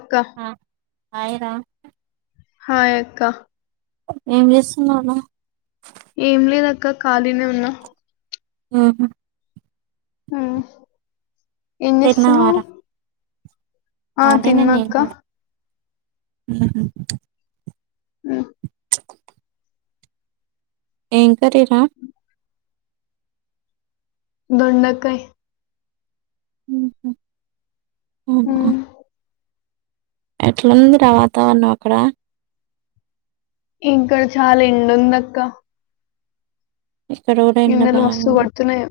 అక్క ఆ ఆయరా హాయ్ అక్క ఏం చేస్తున్నావు రా ఏం లేదు అక్క ఖాళీనే ఉన్నా హు హు ఆహా ఏంచేస్తునావు తిన్నావారా ఆ తిన్న అక్క హుహు హృ ఏం కర్రీ రా దొండకాయ్ హు హు అవునా ఉమ్ ఎట్లాందిరా వాతావరణం అక్కడ ఇంక చాలా ఎండుంది అక్క ఇక్కడ కూడా ఎండ ఎండలు మస్తు బాగుంది కొడుతున్నాయో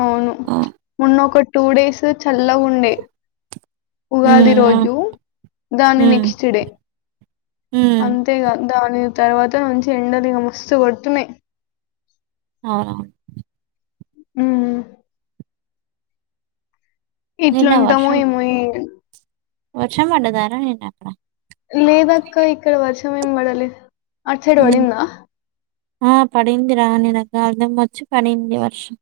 అవును ఆ ఉన్నఒకటి టూ డేస్ చల్లగుండే ఉగాది ఉమ్ ఆ రోజు దాని ఉమ్ నెక్స్ట్ డే ఉమ్ అంతేకాద దాని తర్వాత నుంచి ఎండలు ఇగ మస్తు కొడుతున్నాయి అవునవును హు నిన్న ఇట్లుంటామో వర్షం ఏమో ఏ వర్షం పండదరా అక్కడ లేదు అక్క ఇక్కడ వర్షం ఏం పడలే అట్టు సైడ్ ఉమ్ పడిందా ఆ పడింది రా నేను కాల్దమ్మ వచ్చి పడింది వర్షం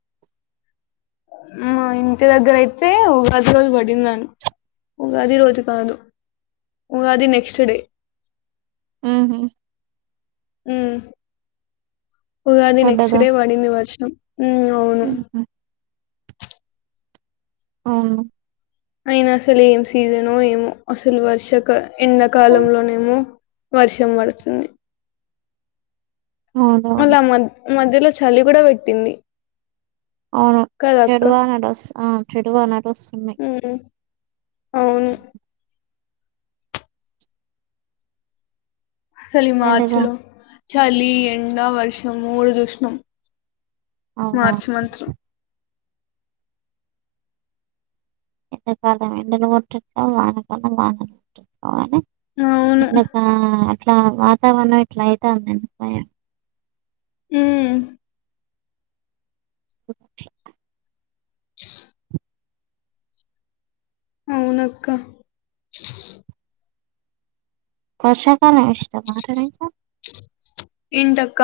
ఇంటి దగ్గర అయితే ఉగాది రోజు పడిందాను ఉగాది రోజు కాదు ఉగాది నెక్స్ట్ డే మ్మ్ మ్మ్ ఉగాది నెక్స్ట్ పడ్డదా డే వడింది వర్షం అవును ఉహు మ్మ్ అయిన అసలు ఏం సీజన్ ఏమో అసలు వర్షక ఎన్నకాలంలోనేమో వర్షం పడుతుంది అవునవును అలా మ మధ్యలో చలి కూడా పెట్టింది అవును చెడవా నడస్ ఆ చెడువా అ మ్మ్ అ ఎండగా సలిమాచ్చలో చలి ఎండా వర్షము మూడు చూసినాం అవునా మార్చ మంత్లో ఎంతకాలం ఎండలు కొట్టటిావు వానకాలం వానలుట్టటిావు కానీ అవును చిక ఇట్లా వాతావరణం ఇట్లా అయితందిందు భయం మ్మ్ ఓ అవునక్క వర్షాకాలం ఇస్తామా మీకు ఏంటక్క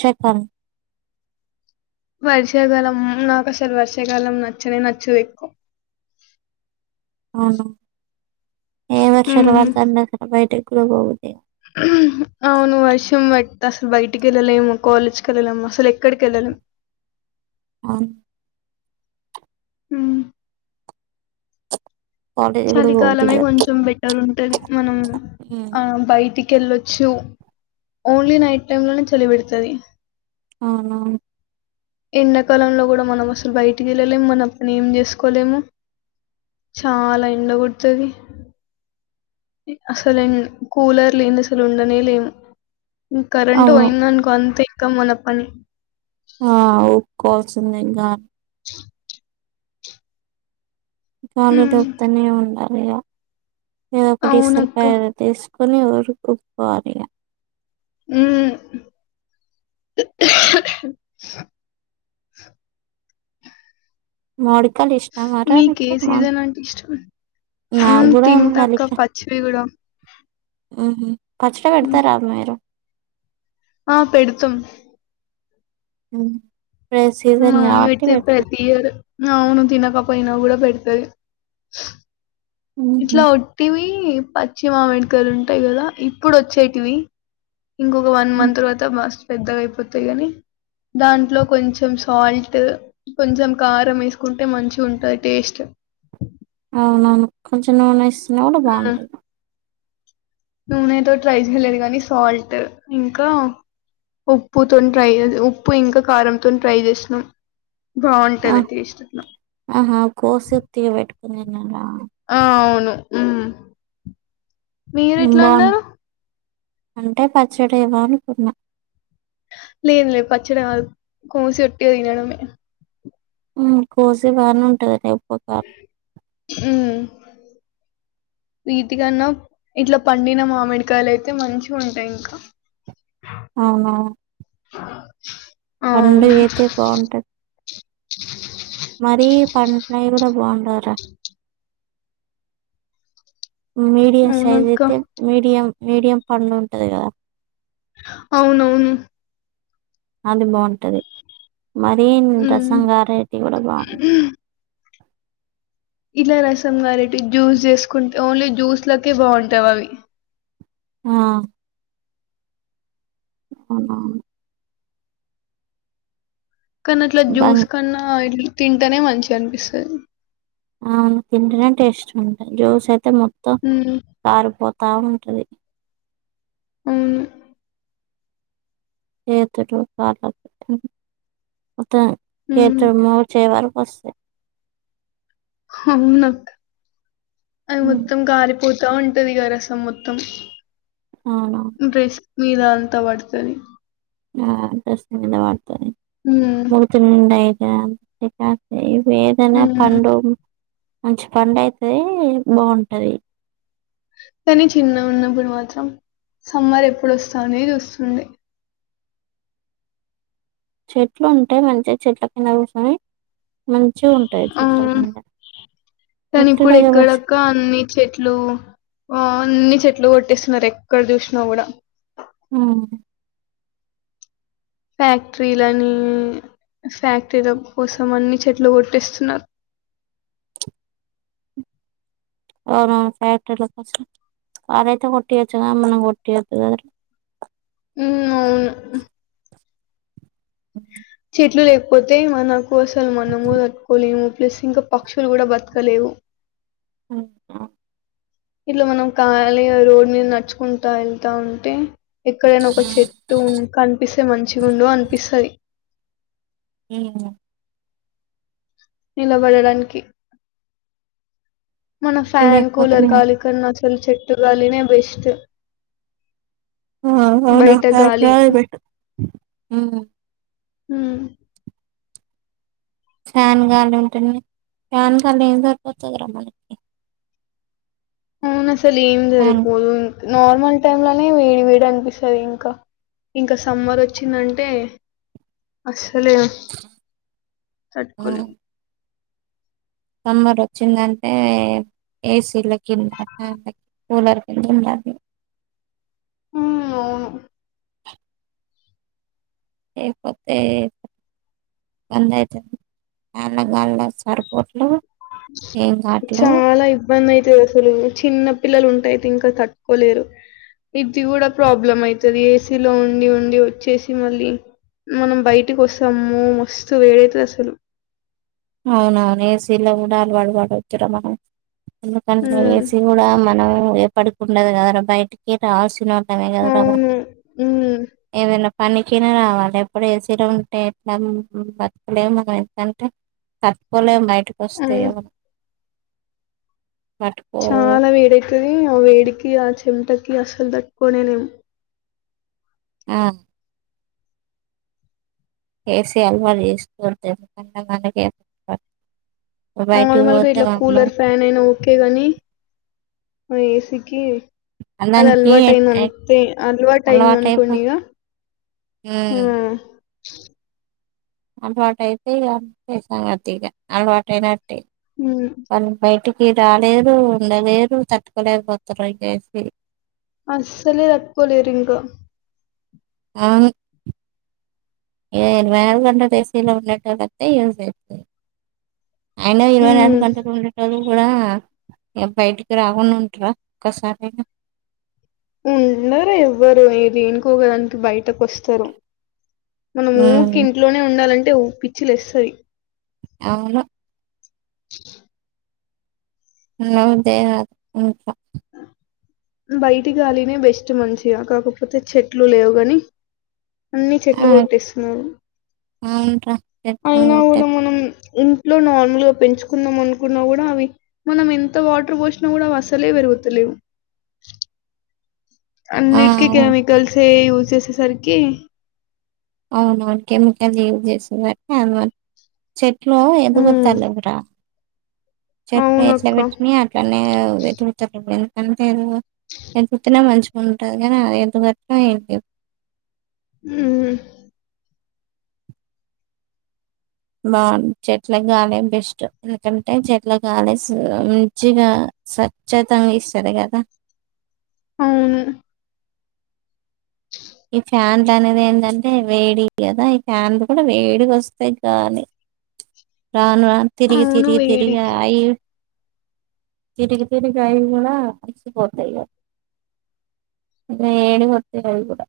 చెప్పాలి వర్షాకాలం నాకు అసలు వర్షాకాలం నచ్చనే నచ్చదు ఎక్కువ అ ఏ వర్షాలు మ్మ్. వాళ్త బయటకి కుబగుతే అవును వర్షం బట్టి అసలు బయటికి వెళ్ళలేము కాలేజ్కి వెళ్ళలేము అసలు ఎక్కడికి వెళ్ళలేము అవును హ్మ కాలేజ్ కూడా పోబుద్ది చలికాలమే కాదు కొంచెం బెటర్ ఉంది తది మనం ఉమ్ ఆ బయటికి ెళ్ళొచ్చు ఓన్లీ నైట్ టైమ్ లోనే చలి పెడుతది అవునవును ఎండాకాలంలో కూడా మనం అసలు బయటికి వెళ్ళలేము. మన పని ఏం చేసుకోలేము. చాలా ఎండ కొడతాది. అసలు కూలర్ లేని అసలు ఉండనే లేము. కరెంట్ అవును పోయింది. అనుకో అంతే కమనప్పని ఆ ఒప్పుకోవాల్సిందే ఇగా అ పాము ఇటు మ్మ్. వత్తానే ఉండాలి. ఇగా ఏదో ఒకటి ఇస్తారు. అవునక్క [unintelligible] కొని ఇవ్వరు కొనుక్కోవాలి ఇగా హ్మ్ మాడి మీకు ఏ సీజన్ అంటే నాకు ఇష్టం కూడా తింటా అక్క పచ్చివి కూడా ఆహు పచ్చడి పెడతారా మీరు ఆ పెడతాం హ్మ్ ఇప్పుడే మా సీజన్ మమ్మీ కాబట్టి పెడతది పెడతారు ప్రతి ఇయర్. అవును తినకపోయినా కూడా పెడతాది. హుహు. ఇట్లావంటివి పచ్చి మామిడికాయలు ఉంటాయి. కదా ఇప్పుడు వచ్చేటివి ఇంకొక వన్ హ్మ్. మంత్ తర్వాత మస్త్ పెద్దగా అయిపోతాయి. కాని దాంట్లో కొంచెం సాల్ట్, కొంచెం కారం వేసుకుంటే మంచి ఉంటది. టేస్ట్ అవునవును కొంచెం నూనె యేసి అది కూడా హ్మ్. బాగుంటాది. నూనెతో ట్రై చేయలేదు. కానీ సాల్ట్ ఇంకా ఉప్పుతో ట్రై ఉప్పు ఇంకా కారంతో ట్రై చేసిన్నాం. ఆ ఆహా కోసి ఉత్తిగా పెట్ నిన్నల్లా ఆ అవును మీరు హ్మ్. ఎట్లా బావుం ఉన్నారు. అంటే పచ్చడేమో అనుకున్నా లే లే పచ్చడి కాదు కోసి ఒటి తినడమే కోసే బాగానే ఉంటదిలే ఉప్పు, కారం. హ్మ్ వీటికన్నా ఇట్లా పండిన మామిడికాయలు అయితే మంచి ఉంటాయి. ఇంకా అవునవును. పండు అవును ఆయితే బావుంటది [inaudible] మరీ పండినయి కూడా బాగుం డవ్ రా మీడియం సైజ్ అవునక్క అయితే మీడియం మీడియం పండు ఉంటది కదా అవునవును అది బాగుంటది మరీ మ్మ్ రసం గారేటివి కూడ బాగుండవ్ ఇలా రసం కారేటివి జ్యూస్ చేసుకుంటే ఓన్లీ జ్యూస్ లకే బాగుంటవి అవి ఆ అవునవును కాని అట్ల బం జ్యూస్ కన్నా ఇట్ల తింటనే మంచిగ అనిపిస్తది అవును తింటనే టేస్ట్ గా ఉంటది జ్యూసై తే మొత్తం మ్మ్ కారిపో తా వుంటది అవును ఏతురు కాల [unintelligible] మొత్తం మ్మ్ చేతులు మోచేయి వరక్ వస్తయి అవునక్క అది ఉమ్, మొత్తం కారి పోతా ఉంటది ఇగ రసం మొత్తం అవునా డ్రెస్ మీద అంత పడుతది ఆ డ్రెస్ మీద పడ్ తది హ్మ్. మూతి నిండ అయి ఆ చికాకే వేదన హ్మ్. పండు మంచి పండు అయితే బాగుంటది కాని చిన్నగున్నప్పుడు మాత్రం సమ్మర్ ఎప్పుడొస్తది అనే చూస్తుండే చెట్లు ఉంటే మంచిగ చెట్ల కింద కూర్చొని మంచిగా ఉంటది ఆ చెట్ల కింద కాని చెట్లు ఇప్పుడు దగ్గర కూర్చొని, ఎక్కడక్క అన్ని చెట్లు ఆ అన్ని చెట్లు కొట్టేస్తున్నారు ఎక్కడ చూసిన కూడ ఆ ఫ్యాక్టరీలని ఫ్యాక్టరీల కోసం అన్ని చెట్లు కొట్టేస్తున్నారు అవునవును ఫ్యాక్టరీల కోసం వాడైతే కొట్టియచ్చు కాని మనం కొట్టియద్దు కదరా హ్మ్ అవును చెట్లు లేకపోతే మనం కోసల్ మనము ఎక్కువలేము ప్లెస్ ఇంక పక్షులు కూడా బతకలేవు ఇంకా ఇట్ల మనం ఖాళీగా రోడ్ మీద నడుచ్చుకుంటా వెళ్తా ఉంటే ఎక్కడైనా ఒక చెట్టు కనిపిస్ మంచిగుండు అనిపిస్తది ఇ ఆ నిలబడడానికి మన ఫ్యాన్ కూలర్ లేకపోతేనేమో గాలి కన్నా ఫుల్ చెట్టుగాలినే బెస్టూ వునా నాకు బయట గాలే బెస్ట్ వునా హ్మ్ ఫ్యాన్ గాలి ఉంటానే ఫ్యాన్ గాలి ఏం సరిపోతదిర మనకి అవును అసలేం ఫ్యాన్ సరిపోదు నార్మల్ టైమ్ లోనే వేడి వేడి అనిపిస్తుంది ఇంకా ఇంకా సమ్మర్ వచ్చిందంటే అస్ ఆన తట్కోలేం సమ్మర్ వచ్చిందంటే ఏసీలో కింద అట్లానే ఉన్నా యి కూలర్ కింద ఉండాలి హ్మ్ అవును లేకపోతే [inaudible] సరిపోట్ల చాలా ఇబ్బంది ఏసీలు అసలు చిన్న పిల్లలు ఉంటె అయితే ఇంక తట్టుకోలేరు బ్రితింగ్ కూడా ప్రాబ్లం అయితది ఏసీలో ఉండి ఉండి వచ్చేసి మళ్ళీ మనం బయటికి వస్తాము మస్తూ వేడైతది అసలు అవునవును ఏసీలో కూడా అలవాటు పడద్దుర మనం ఎందుకంటే ఉమ్ ఏసీ గుడా మనం పడుకుండ కదరా బయట కే రావచ్చున [inaudible] అవును ఉమ్ పనికి అయినా రావాలి ఎప్పుడు ఏసీలో ఉంటే ఎట్లా బతకలేం మనం ఎంతంటే తట్టుకోలేం [inaudible] ఆ వస్తే ఏమ్ అవుతాది చాలా వేడి అయితాది ఆ వేడికి చెమటకి అసలు తట్టుకోలేనేమో ఆ ఏసీ అలవాటు చేసుకొవద్దండి అయినా ఎందుక మనక నార్మల్గా ఇట్లా కూలర్ ఫ్యాన్ అయినా ఓకే గాని ఏసీకి అద దానికి అల్వా టైన్ అంతే అల్వా టైన్ అలవాటు అన్కోం అయిపోతుంది ఈగ హ అలవాటతేస అతగా అలవాటనా ఉమ్ పనీ బటి రాలేరు ఉండలేరు తట్టుకోలేకపోతారు చేసి అసలే అక్పోవలిరకా అ ఏ వేరుగంట దేేశీల ఉన్నట్టతే యూజతు అయిన ఇరవై ఉమ్ నాలుగు గంటలు ఉండటదు కూడా బయటికి రాకుం ఉంటరా ఒసారియినా ఉన్నారా ఎవ్వరు ఏ దేనుకోగడాానికి బయటకు వస్తారు మనం ఊరికి ఉమ్, ఇంట్లోనే ఉండాలంటే వు పిచ్చిలేస్తాది అవునా అవుదే ఉకాా బయటి గాలినె బెస్ట్ మంచిగా కాకపోతే చెట్లు లేవు గాని అన్ని చెట్లు కొట్టేస్తున్నారు అవును అయినా ే కూడా మనం ఇంట్లో నార్మల్ గా పెంచుకుందాం అనుకున్నా కూడా అవి మనం ఎంత వాటర్ పోసినా కూడా అసలే పెరుగుతలేవు ఆ, న్నిట్ అవును కెమికల్స్ ూజ సస సార్కి అవున అవును కెమికల్స్ యూజ్ చేస అ చెట్ ఎ ఉమ్ ఎందుగుతాలవరా చెట్ ఎట్లా అవునక్క పెట్ని అట్లనే వెతుతారు అంటే ఎ ఎదుగుతునే మంచిగా ఉంటది కానీ అది ఎదుగట్టడం ఏంటి ఉ బాగుంది చెట్లకు గాలి బెస్ట్ ఎందుకంటే చెట్ల గాలి మంచిగా స్వచ్చతంగా ఇస్తుంది కదా అవు ఈ ఫ్యాన్లు అనేది ఏంటంటే వేడి కదా ఈ ఫ్యాన్లు కూడా వేడిక వస్తాయి కానీ రాను తిరిగి అవును తిరిగి తిరిగి వేడికి అయి తిరిగి తిరిగాయి కూడా అచ్చపోతాయి కా అ ఏడిపోత్తకాయి కూడా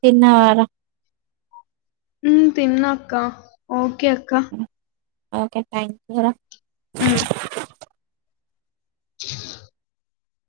చిన్న వర తిన్నాక ఓకే ఓకే అక్క ఓకే థ్యాంక్ ూ మ్